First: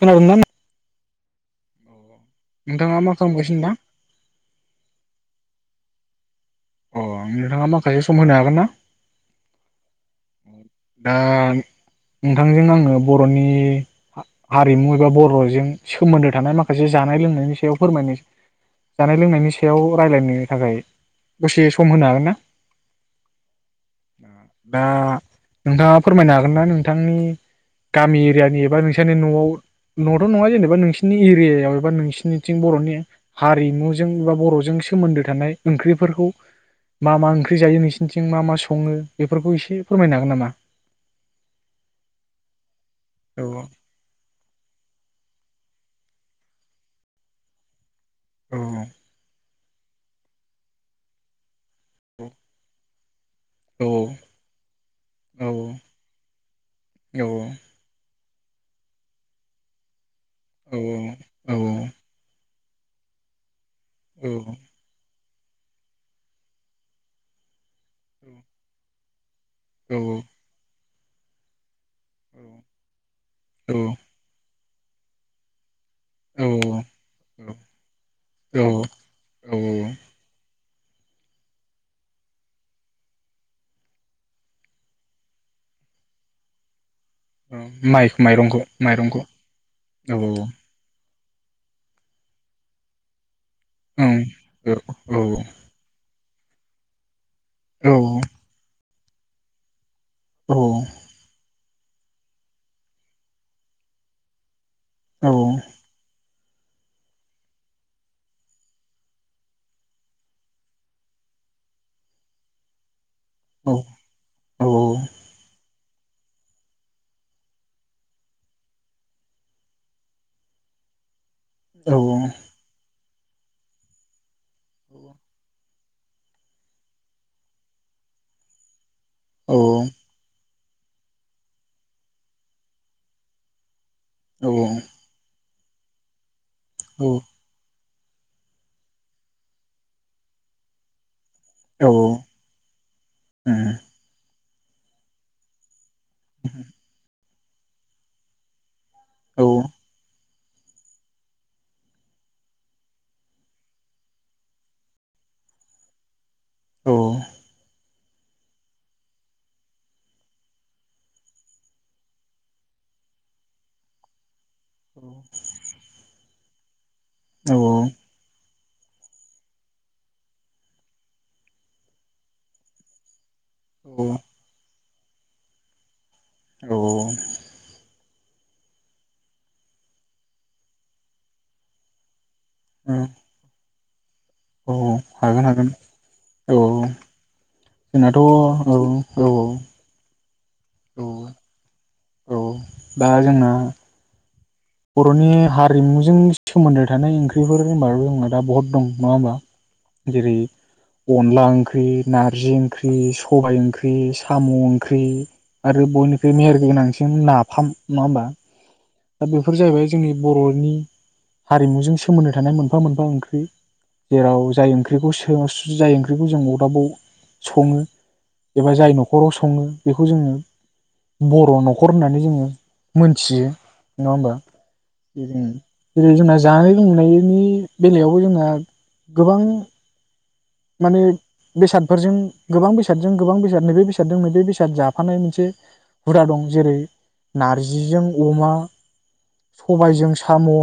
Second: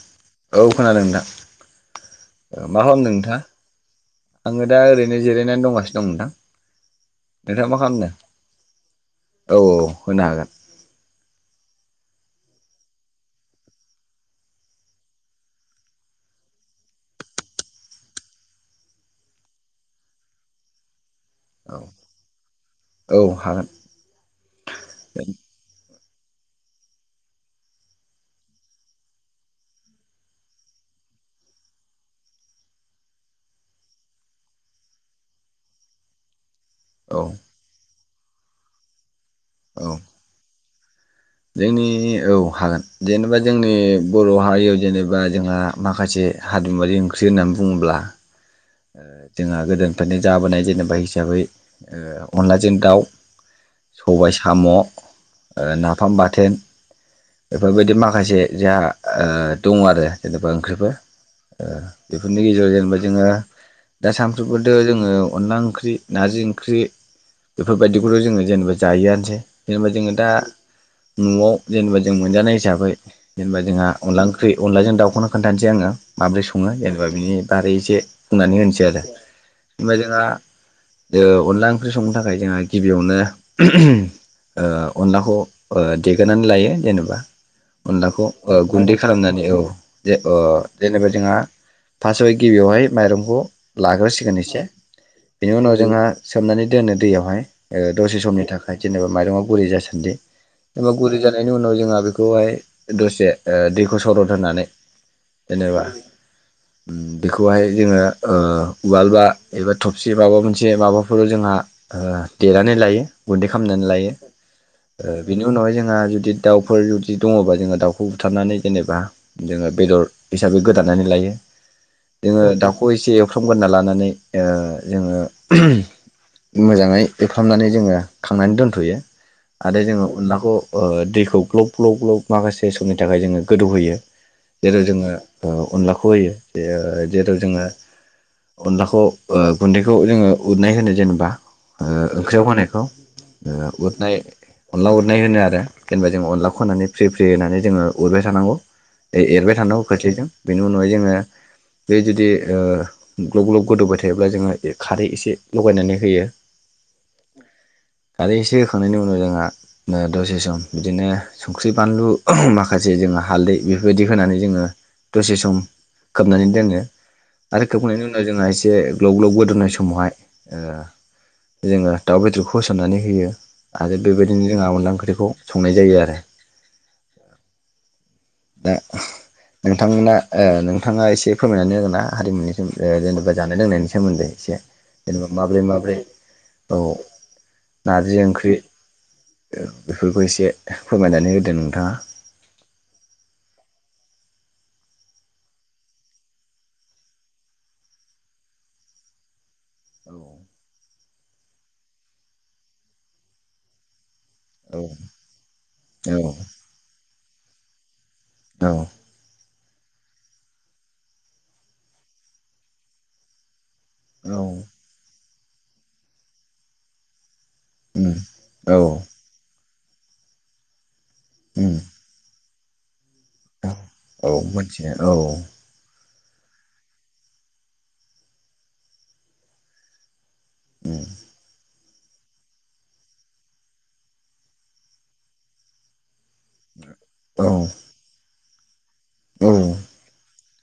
खोनादोंना? औ खोनादों नोंथां। अ ओ मा नोंथाङा खालामदों नोंथां खालामगासिनो दा? आंङो दा ओरैनो जिरायनानै दंगासि दं नोंथां। अ नोंथांङा नोंथाङा मा माखासे खालामदों सम होनो हागोन ना? फोनो हागोन। दा नोंथांजों आंङो बर'नि हा-हारिमु एबा बर'जों सोमोन्दो थानाय माखासे जानाय लोंनायनि सायाव फोरमायनो जानाय लोंनायनि सायाव रायलायनो थाखाय दसे सम होनो हागोन ना? औ हागोन आ दा नोंथांङा फोरमायनो हागोन ना नोंथांनि गामि एरियानि एबा नोंसानि न'आव न'थ' नंङा जेनेबा नोंसोरनि एरियायाव एबा नोंसोरनिथिं बर'नि हारिमुजों एबा बर'जों सोमोन्दो थानाय ओंख्रिफोरखौ मा औ मा ओंख्रि जायो नोंसि बिथिं मा मा संङो? बेफोरखौ इसे औ फोरमायनो हागोन नामा? जोंनि औ हागोन जेनेबा औ जोंनि बर' हारियाव जेनेबा जोंहा माखासे हारिमुवारि ओंख्रि होननानै बुंङोब्ला ओ औ जोंङा गोदोन फायनो जाबोनाय जेनेबा हिसाबै ओ अनलाजों दाव औ सबाय साम'ओ औ नाफाम बाथोन बेफोरबायदि माखासे जोहा ओ दंङ आरो। जेनेबा औ ओंख्रिबो ओ बेफोरनि [unintelligible] जेनेबा जोंङो दा सामफ्रोबोथ' जोंङो अनला ओंख्रि, नारजि ओंख्रि बेफोरबायदिखौथ' जोंङो जेनेबा जायोआनोसै। जेमबा जोंङो दा न'आव जेनेबा जों मोनजानाय हिसाबै जेनेबा जोंहा अनला ओंख्रि अनलाजों दाउखौनो खोनथानोसै आंङो। माबोरै औ संङो जेनेबा बिनि बारै एसे बुंनानै औ होनोसै आरो औ होमबा जोंहा ओ अनला ओंख्रि संनो थाखाय जोंहा गिबियावनो ओ अनलाखौ ओ देग्रोनानै लायो जेनेबा माइ अनलाखौ ओ माइरंखौ गुन्दै माइरंखौ खालामनानै औ जे औ ओ जेनेबा जोंहा फास्टआव गिबियावहाय माइरंखौ ओं लाग्रोसिगोन एसे औ औ बिनि उनाव जोंहा सोमनानै दोनो दैयावहाय ओ औ दसे समनि थाखाय जेनेबा माइरंआ गुरै जासान्दि औ एबा गुरि जानाय नि उनाव जोंहा बेखौहाय दसे ओ दैखौ सरद होनानै औ जेनेबा बेखौहाय जोङो ओ उवालबा एबा थबसि माबा मोनसे माबाफोर जोंहा ओ देनानै लायो। गुन्दै औ खामनानै लायो औ ओ बिनि उनावहाय जों जोंहा जुदि दाउफोर जुदि दङबा जोङो दाउखौ बुथारनानै जेनेबा जोङो बेदर हिसाबै गोदानानै लायो। औ अ जोङो दाउखौ एसे एवफ्रामग्रोनना लानानै ओ जोङो मोजाङै एवफ्रामनानै जोङो खांनानै दोनथ'यो। आरो जोङो अनलाखौ ओ दैखौ ग्लब ग्लब ग्लब माखासे समनि थाखाय जोङो गोदौहोयो। जेरै जोङो ओ अनलाखौ होयो। देयो जेथ ओ अनलाखौ ओ गुन्दैखौ जोङो उरनाय होनो जेनेबा ओ ओंख्रियाव होनायखौ ओ उरनाय अनला उरनाय होनो आरो जेनेबा जों अनलाखौ होनानै फ्रि फि फ्रि होननानै जोङो उरबाय थानांगौ ए एरबाय थानांगौ खोस्लिजों बेनि उनावहाय जोङो बे जुदि ओ ग्लब ग्लब गोदौबाय थायोब्ला जोङो ए खारै एसे लगायनानै होयो। औ अ खारै एसे होखांनायनि उनाव जोंहा ओ दसे सम बिदिनो संख्रि बानलु माखासे जोङो हालदै बेफोरबायदि होनानै जोङो दसे सम खोबनानै दोनो। [inaudible] आरो खोबनायनि उनाव जोंहा एस जे ग्लब ग्लब गोदोवनाय समावहाय ओ जोङो दाउ बेदरखौ होसननानै होयो आरो बेबायदिनो जोंहा अनला ओं ओंख्रिखौ संनाय जायो आरो औ दा नोंथांमोना नोंथाङा एसे फोरमायनानै होगोन ना हारिमुनि औ जेनेबा जानाय लोंनायनि सोमोन्दै एसे औ जेनेबा हागोन माब्रै हागोन माब्रै औ नारजि जोंनाथ' ओंख्रि औ औ औ बेफोरखौ एसे औ फोरमायनानै होदो नोंथाङा औ दा जोंना बर'नि हारिमुजों सोमोन्दो थानाय ओंख्रिफोर होनबा थ' जोंना दा बहुद दं नङा होमबा जेरै औ अनला ओंख्रि नारजि ओंख्रि सबाय ओंख्रि साम' औ ओंख्रि आरो औ बयनिख्रुइ मेहेर गोनांसिन ना फाम नङा औ होनबा जाहैबाय जोंनि बर'नि हारिमुजों सोमोन्दो थानाय मोनफा मोनफा ओंख्रि जेराव जाय ओंख्रिखौ स जाय ओंख्रिखौ जों अरदाबाव सङो उम एबा जाय औ न'खराव सङो बेखौ जोङो बर' उम न'खर होननानै जोङो मोनथियो औ नङा औ होमबा जोङो औ जेरै जोंना जानाय लोंनायनि बेलायावबो जोंना गोबां माने उम बेसाद फोरजों गोबां बेसादजों गोबां बेसाद नैबे बेसादजों नैबे बेसाद जाफानाय मोनसे हुरजा दं जेरै औ नारजिजों अमा [unintelligible] औ सबायजों साम'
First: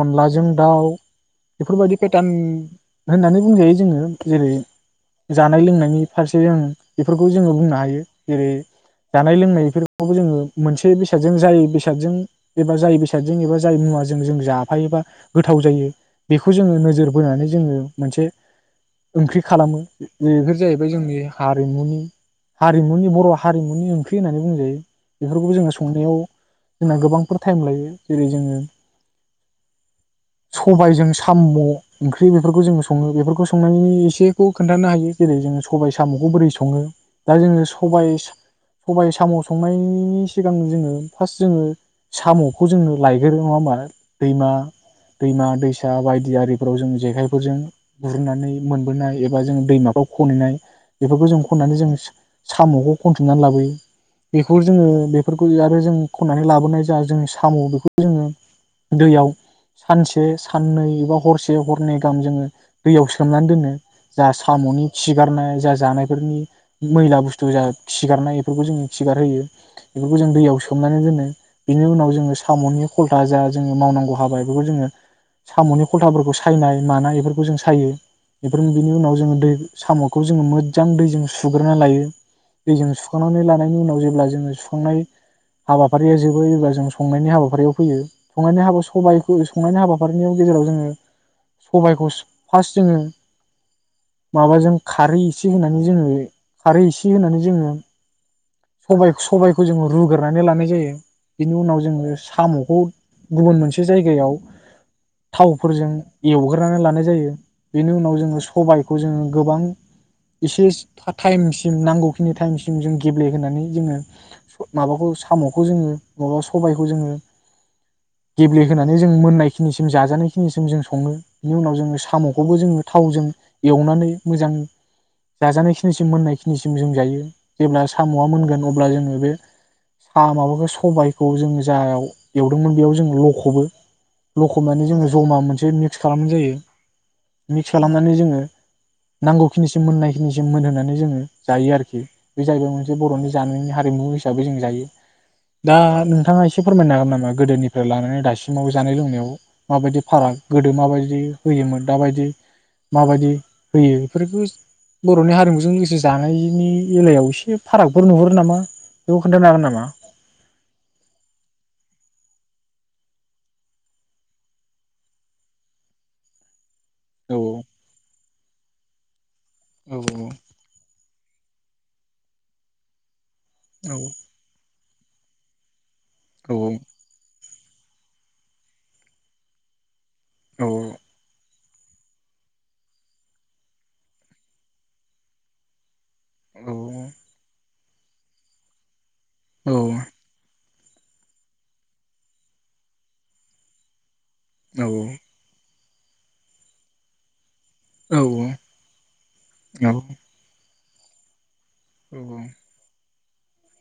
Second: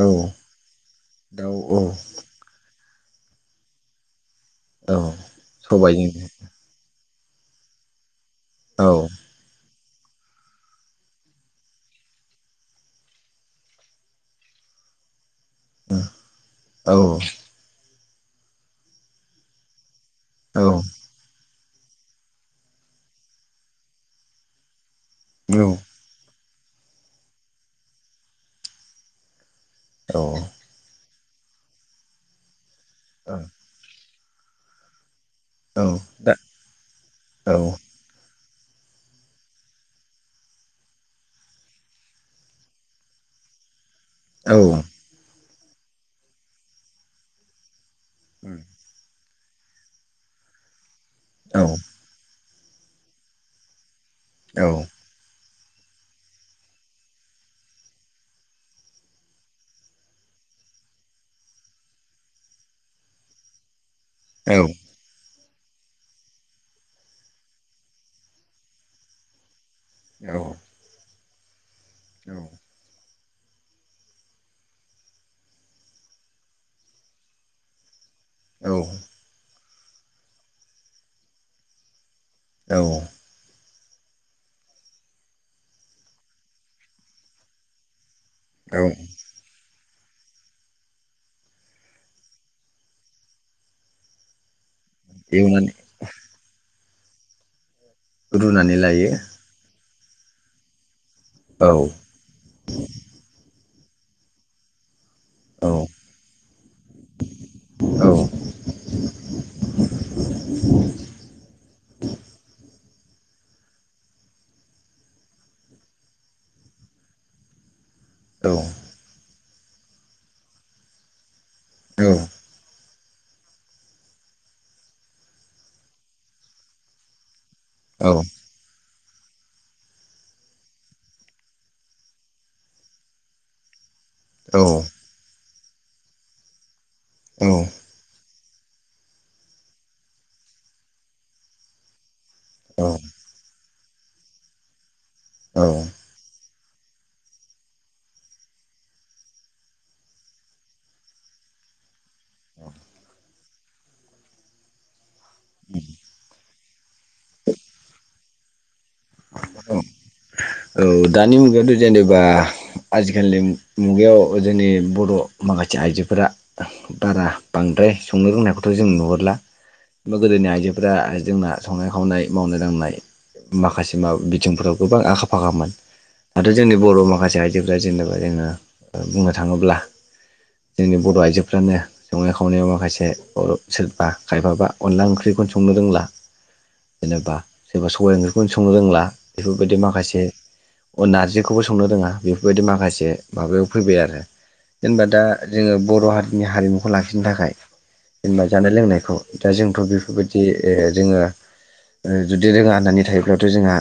औ दाउ दाउ औ बेफोरबायदि फेटाम न नाननानै बुं जाय जोङो जेरै औ जानाय लोंनायनि सबायजों फारसे जों। बेफोरखौ जोङो बुंनो हायो। जेरै औ जानाय लोंनायफोर। बो जोङो मोनसे बेसादजों जाय बेसादजों एबा जाय बेसादजों एबा जाय मुवाजों जों जाफायोबा। गोथाव जायो औ बेखौ जोङो औ नोजोर बोनानै जोङो। मोनसे ओंख्रि खालामो नैफोर औ जाहैबाय जोंनि हारिमुनि हारिमुनि बर हारिमुनि ओंख्रि होननानै बुंजायो। बेफोरखौबो जोङो संनायाव जोंना गोबांफोर टाइम लायो जेरै जोङो। औ सबायजों साम ओंख्रि बेफोरखौ जों। सङो बेफोरखौ नायनि एसेखौ खोन्थानो हायो। जेरै जोङो औ सबायाइ सामखौ दा बोरै सङो दा औ जोङो सबायाइ सा। सबाय साम संनायनि सिगां जोङो फार्स्ट जोङो सामखौ जों लायग्रोयो नङा होमबा। दैमा औ दैमा दै फिसा बायदि आरिफोराव जों जेखायखौजों गु। होननानै मोनबोनाय जों दैमाखौ खनहैनाय। बेफोरखौ जों खननानै जों। सामखौ खनथुमनानै लाबोयो बेखौ जोङो बेफोर। आरो जों खन्नानै लाबोनाय ज जोंनि साम बेखौ जोङो दैयाव सानसे साननै एबा हरसे हरनै गाहाम जोङो। दैयाव सोमनानै दोनो। जा सामनि सिगारनाय। जा जानायफोरनि मैला बुस्थु जा खिगारनाय बेफोरखौ जों खिगारहोयो। बेफोरखौ जों दैयाव सोमनानै दोनो। बिनि उनाव जोङो सामनि खल। जा जा जोंनि मावनांगौ हाबा एबोरखौ जोंङो सामनि खलथाफोरखौ सायनाय मानाय एफोरखौ जों। साययो। बेफोर बिनि उनाव जोङो दै। सामखौ जोङो मोजां दैजों सुग्रोना लायो। औ दैजों सुखांनानै लानायनि उनाव जेब्ला जोङो सुखांनाय हाबाफारिया जोबो अब्ला जों संनायनि हाबाफारियाव फैयो। संनायनि हाबा सबाइखौ संनायनि हाबा बिफोरबादिनि गेजेराव जोङो सबायाइखौ फार्स्ट जङो माबाजों खारै एसे एवनानै होनानै जोङो खारै एसे होनानै जोङो रुनानै लायो सबाय सबायखौ जोङो रुग्रोनानै लानाय जायो। बिनि औ उनाव जोङो सामखौ गुबुन मोनस मोनसे जायगायाव औ थावफोरजों एवग्रोनै लानाय जायो। बेनि औ उनाव औ जोङो सबायखौ जोङो गोबां एसे टाइमसिम नांगौखिनि टाइमसिम जों गेबेहोननानै जोङो माबाखौ सामखौ जोङो मा सबायखौ जोङो गेब्लेहोनानै जों मोननाय खिनिसिम जाजानायखिनिसिम जों सङो। बि उनाव जोङो साम जों थावजों एवनानै मोजां जाजानायखिनिसिम मोननायखिनिसिम जों जायो। जेब्ला सामआ मोनगोन अब्ला जोङो बे साहा माबाखौ सबायखौ जोङो जायाव एवदोंमोन बेयाव जों लखबो। औ लखबनानै जोंङो जमा मोन एसे मिक्स खालामनाय जायो। औ मिक्स खालामनानै जोङो नांगौखिनिसिम मोननायखिनिसिम मोनहोनानै जोङो जायो आरोखि बे जाहैबाय औ मोनसे बर'नि जानायनि हार हारिमु हिसाबै जों जायो औ दा नोंथाङा एसे एसे फोरमायना हागोन नामा गोदोनिफ्राय लानानै दासिमाव जानाय लोंनायाव माबायदि फाराग गोदो माबायदि होयोमोन दाबायदि माबायदि होयो बेफोरखौ बर'नि हारिमुजों लोगोसे जानायनि बेलायाव एसे फारागबो नुहरो नामा बेखौ खोन्थानो हागोन औ नामा? औ दानि मुगायावथ' जेनेबा आजिखालिनि मुगायाव जोंनि बर' माखासे आइजोफोरा बारा औ बांद्राय संनो रोंनायखौथ' जों नुहुरला औ गोदोनि आइजोफोरा जोंना संनाय खावनाय मावनाय दांनाय मा औ बा बिथिंफोराव गोबां आखा फाखामोन दाथ' जोंनि बर' माखासे आइजो [unintelligible] जोङो बुंनो थाङोब्ला औ जोंनि बर' आइजो बेफोरानो संनाय खावनायाव माखासे [unintelligible] सोरबा खायफाबा अनला ओंख्रिखौनो संनो रोंला औ जेनेबा सोरबा सबाय ओंख्रिखौनो सं संनो रोंला बेफोरबायदि माखासे अ नारजिखौबो संनो रोङा बेफोरबायदि माखासे माबायाव फैबाय आरो औ जेनेबा दा जोङो बर' हारिनि हारिमुखौ लाखिनो थाखाय औ जेनबा जानाय लोंनायखौ दा जोंथ' औ बेफोरबायदि ए जोङो ओ जुदि रोङा आदा बेवथ' जोंहा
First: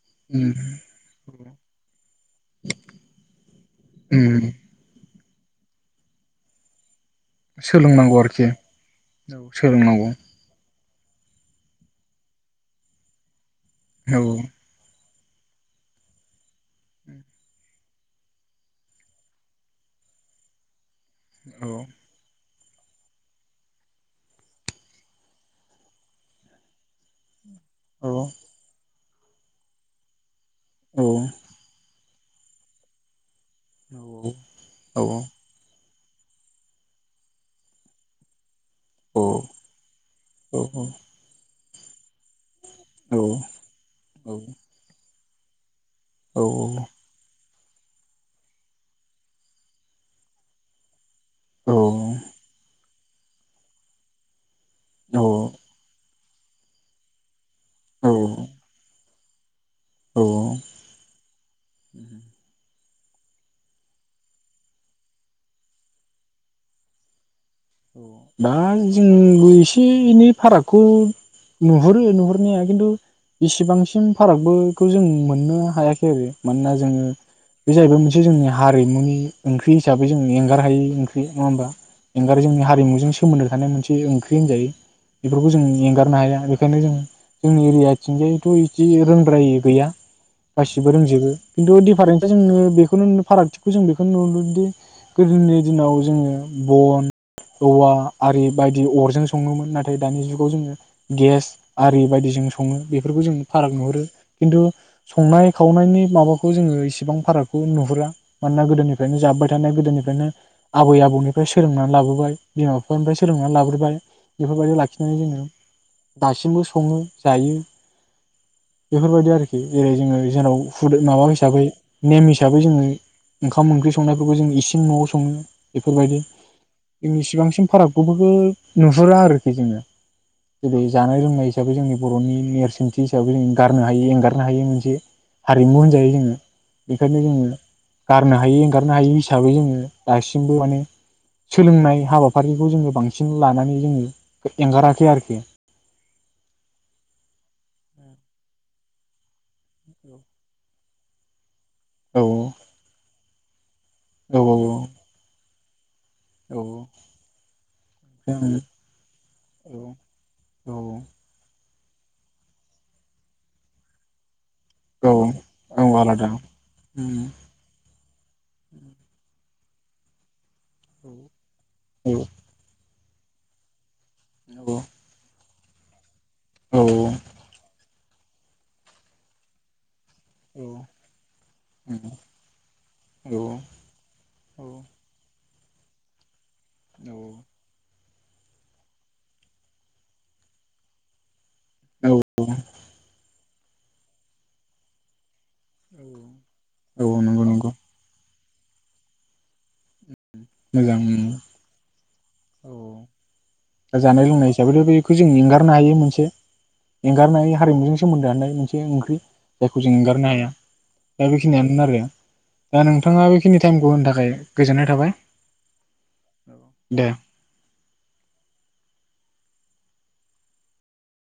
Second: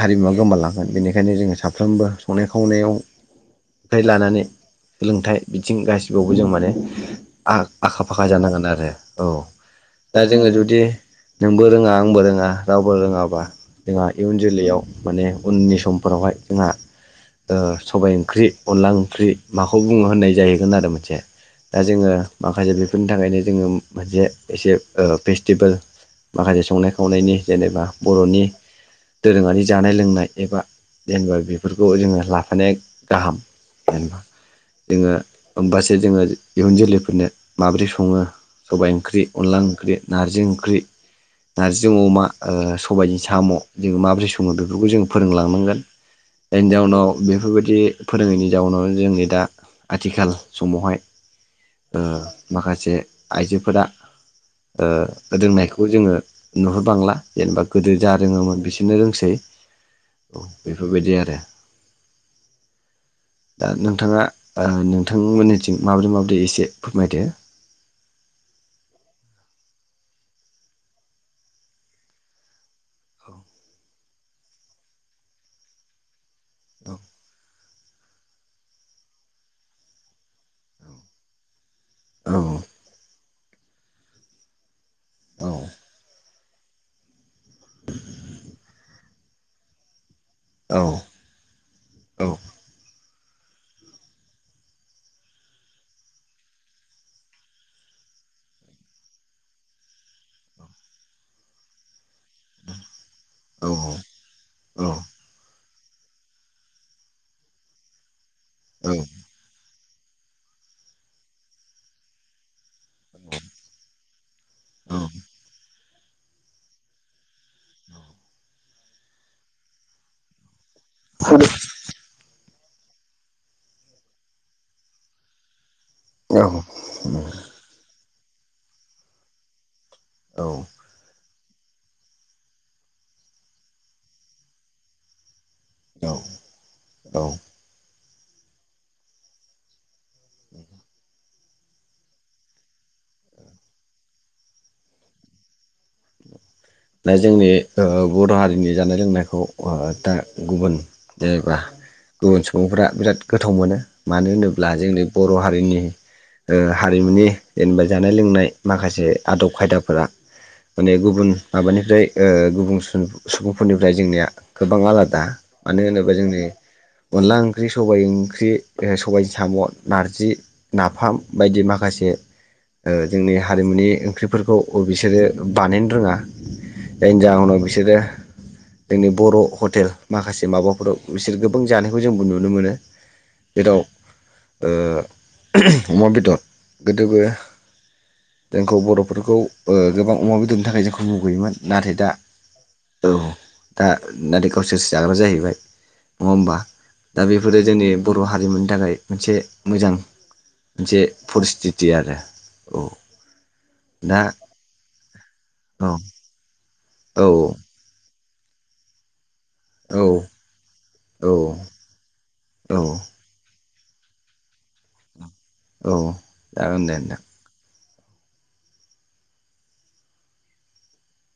हारिमुवा उम गोमालांगोन बेनिखायनो जोङो साफ्रोमबो संनाय खावनायाव लानानै उम सोलोंथाइ बिथिं गासिबावबो जों माने आ-आखा सोलोंनांगौ फाखा आरोखि जानांगोन आरो औ दा जोङो जुदि नोंबो रोङा आंबो रोङा रावबो रोङाबा जोंहा औ इयुन जोलैयाव माने उननि समफोरावहाय जोंहा ओ सबाय ओंख्रि अनला ओंख्रि माखौ बुङो होननाय जाहैगोन आरो मोनसे दा जोङो माखासे बेफोरनि थाखायनो जोङो मोनसे एसे फेस्टिभेल माखासे संनाय खावनायनि जेनेबा औ बर'नि दोरोङारि जानाय लोंनाय एबा जेनबा बेफोरखौ जोङो लाफानाया गाहाम जेनबा औ जोङो ओमबासो एसे जोङो इयुन जोलैफोरनो माबोरै सङो? सबायाइ ओंख्रि, औ अनला ओंख्रि, नारजि दा ओंख्रि नारजि अमा ओ सबायजों जोंबो साम' जोङो माबोरै सङो बेफोरखौ जों फोरोंलांनांगोन जायनि जाउनाव बेफोरबायदि बे फोरोङैनि जाउनाव जोंनि दा आथिखाल समावहाय ओ माखासे आइजोफोरा ओ रोंनायखौ जोङो नुहर बांला जेनेबा गोदो [unintelligible] रोङोमोन बिसोरनो [unintelligible] [unintelligible] औ बेफोरबायदि आरो दा नोंथाङा नोंथांमोननिथिं माबोरै माबोरै एसे फोरमायदो? औ दा जोंबो एसे एनै फारागखौ नुहुरो नुहुरनाया खिन्थु बेसेबांसिम फारागखौ जों मोननो हायाखै आरो। मानोना जोङो बे जाहैबाय मोनसे जोंनि हारिमुनि ओंख्रि हिसाबै जों एंगार हायै ओंख्रि नङा होमबा औ औ आरो जोंनि हरिमुजों सोमोनदो थानाय मोनसे ओंख्रि होनजायो। औ बेफोरखौ जों एंगारनो हाया बे बेखौनो जोङो जोंनि एरियाथिंजायैथ' इदि [unintelligible] गैया औ गासिबो रोंजोबो खिन्थु दिफारेन्सआ जोंङो बेखौनो फारागथिखौ जों बेखौनो नुदोंदि गोदोनि दिनाव जोङो बन औवा आरि बायदि अरजों सङोमोन नाथाय दानि जुगाव जोङो गेस आरि बायदिसिना जों सङो बेफोरखौ जों फाराग नुहुरो खिन्थु संनाय खावनायनि माबाखौ जोङो इसेबां फारागखौ नुहुरा मानोना औ गोदोनिफ्रायनो जाबोबाय थानाय गोदोनिफ्राय बेखायनो आबै -आबौनिफ्राय सोलोंनानै लाबोबाय [unintelligible] बिनिफ्राय सोलोंना लाबग्रोबाय। बेफोरबायदि लाखिनानै जोङो दासिमबो सङो जायो। [inaudible] बेफोरबायदि आरोखि जेरै जोङो जेराव फु माबा हिसाबै नेम हिसाबै जोङो ओंखाम ओंख्रि संनायफोरखौ जों इसिन न'आव सङो। बेफोरबायदि। जोंनि सिबांसिम फाराग बेफोरखौ नुहरा आरोखि जोङो। औ जेरै जानाय लोंनायसै। हिसाबै जोंनि बर'नि नेरसोनथि हिसाबै जों गारनो हायो एंगारनो हायो मोनसे हारिमु होनजायो जोङो बेखायनो औ जोङो। गारनो हायो एंगारनो हायि हिसाबै जोङो दासिमबो माने सोलोंनाय हाबाफारिखौ जोङो बांसिन लानानै जोङो एंगाराखै आरोखि दा जोंनि ओ बर' हारिनि जानाय लोंनायखौ दा गुबुन जेनेबा औ गुबुन सुबुंफ्रा बिराद गोथाव मोनो। मानो औ होनोब्ला जोंनि बर' हारि जोंनि ओ औ हारिमुनि जेनेबा जानाय लोंनाय माखासे आदब औ खायदाफोरा औ औ गुबुन माबानिफ्राय ओ गुबुन सुबुंफोरनिफ्राय जोंनिया गोबां औ आलादा मानो होनोबा आलादा जोंनि उम अनला ओंख्रि सबाइ ओंख्रि सबायजों साम'आ नारजि औ नाफाम बायदि औ माखासे ओ जोंनि हारिमुनि ओंख्रिफोरखौ बिसोरो बानायनो रोङा। औ जायनि जाउनाव बिसोरो जोंनि बर' हटेल माखासे माबाफोराव बिसोर गोबां जानायखौ जोंबो नुनो मोनो जेराव ओ। अमा बेदर गोदोबो जोंखौ बर'फोरखौ ओ गोबां अमा बेदरनि थाखाय जोंखौ मुगैयोमोन नाथाय दा औ दा नाथाय गावसोरसो जाग्रा जाहैबाय। नङा होमबा? दा नंगौ बेफोरो नंगौ जोंनि बर'‌ हारिमुनि थाखाय मोनसे मोजां। जे फरिस्थिति आरो अ औ दा जानाय लोंनाय हिसाबैथ' बे बेखौ जों एंगारनो औ हायो मोनसे। औ एंगारनाय हारिमुजों सोमोन्दोआनो मोनसे ओंख्रि जायखौ जों औ एंगारनो हाया औ दा बेखिनियानो आरो औ दा नोंथाङा बेखिनि टाइमखौ होनो थाखाय गोजोननाय थाबाय। औ जागोन दे। दे नोंथां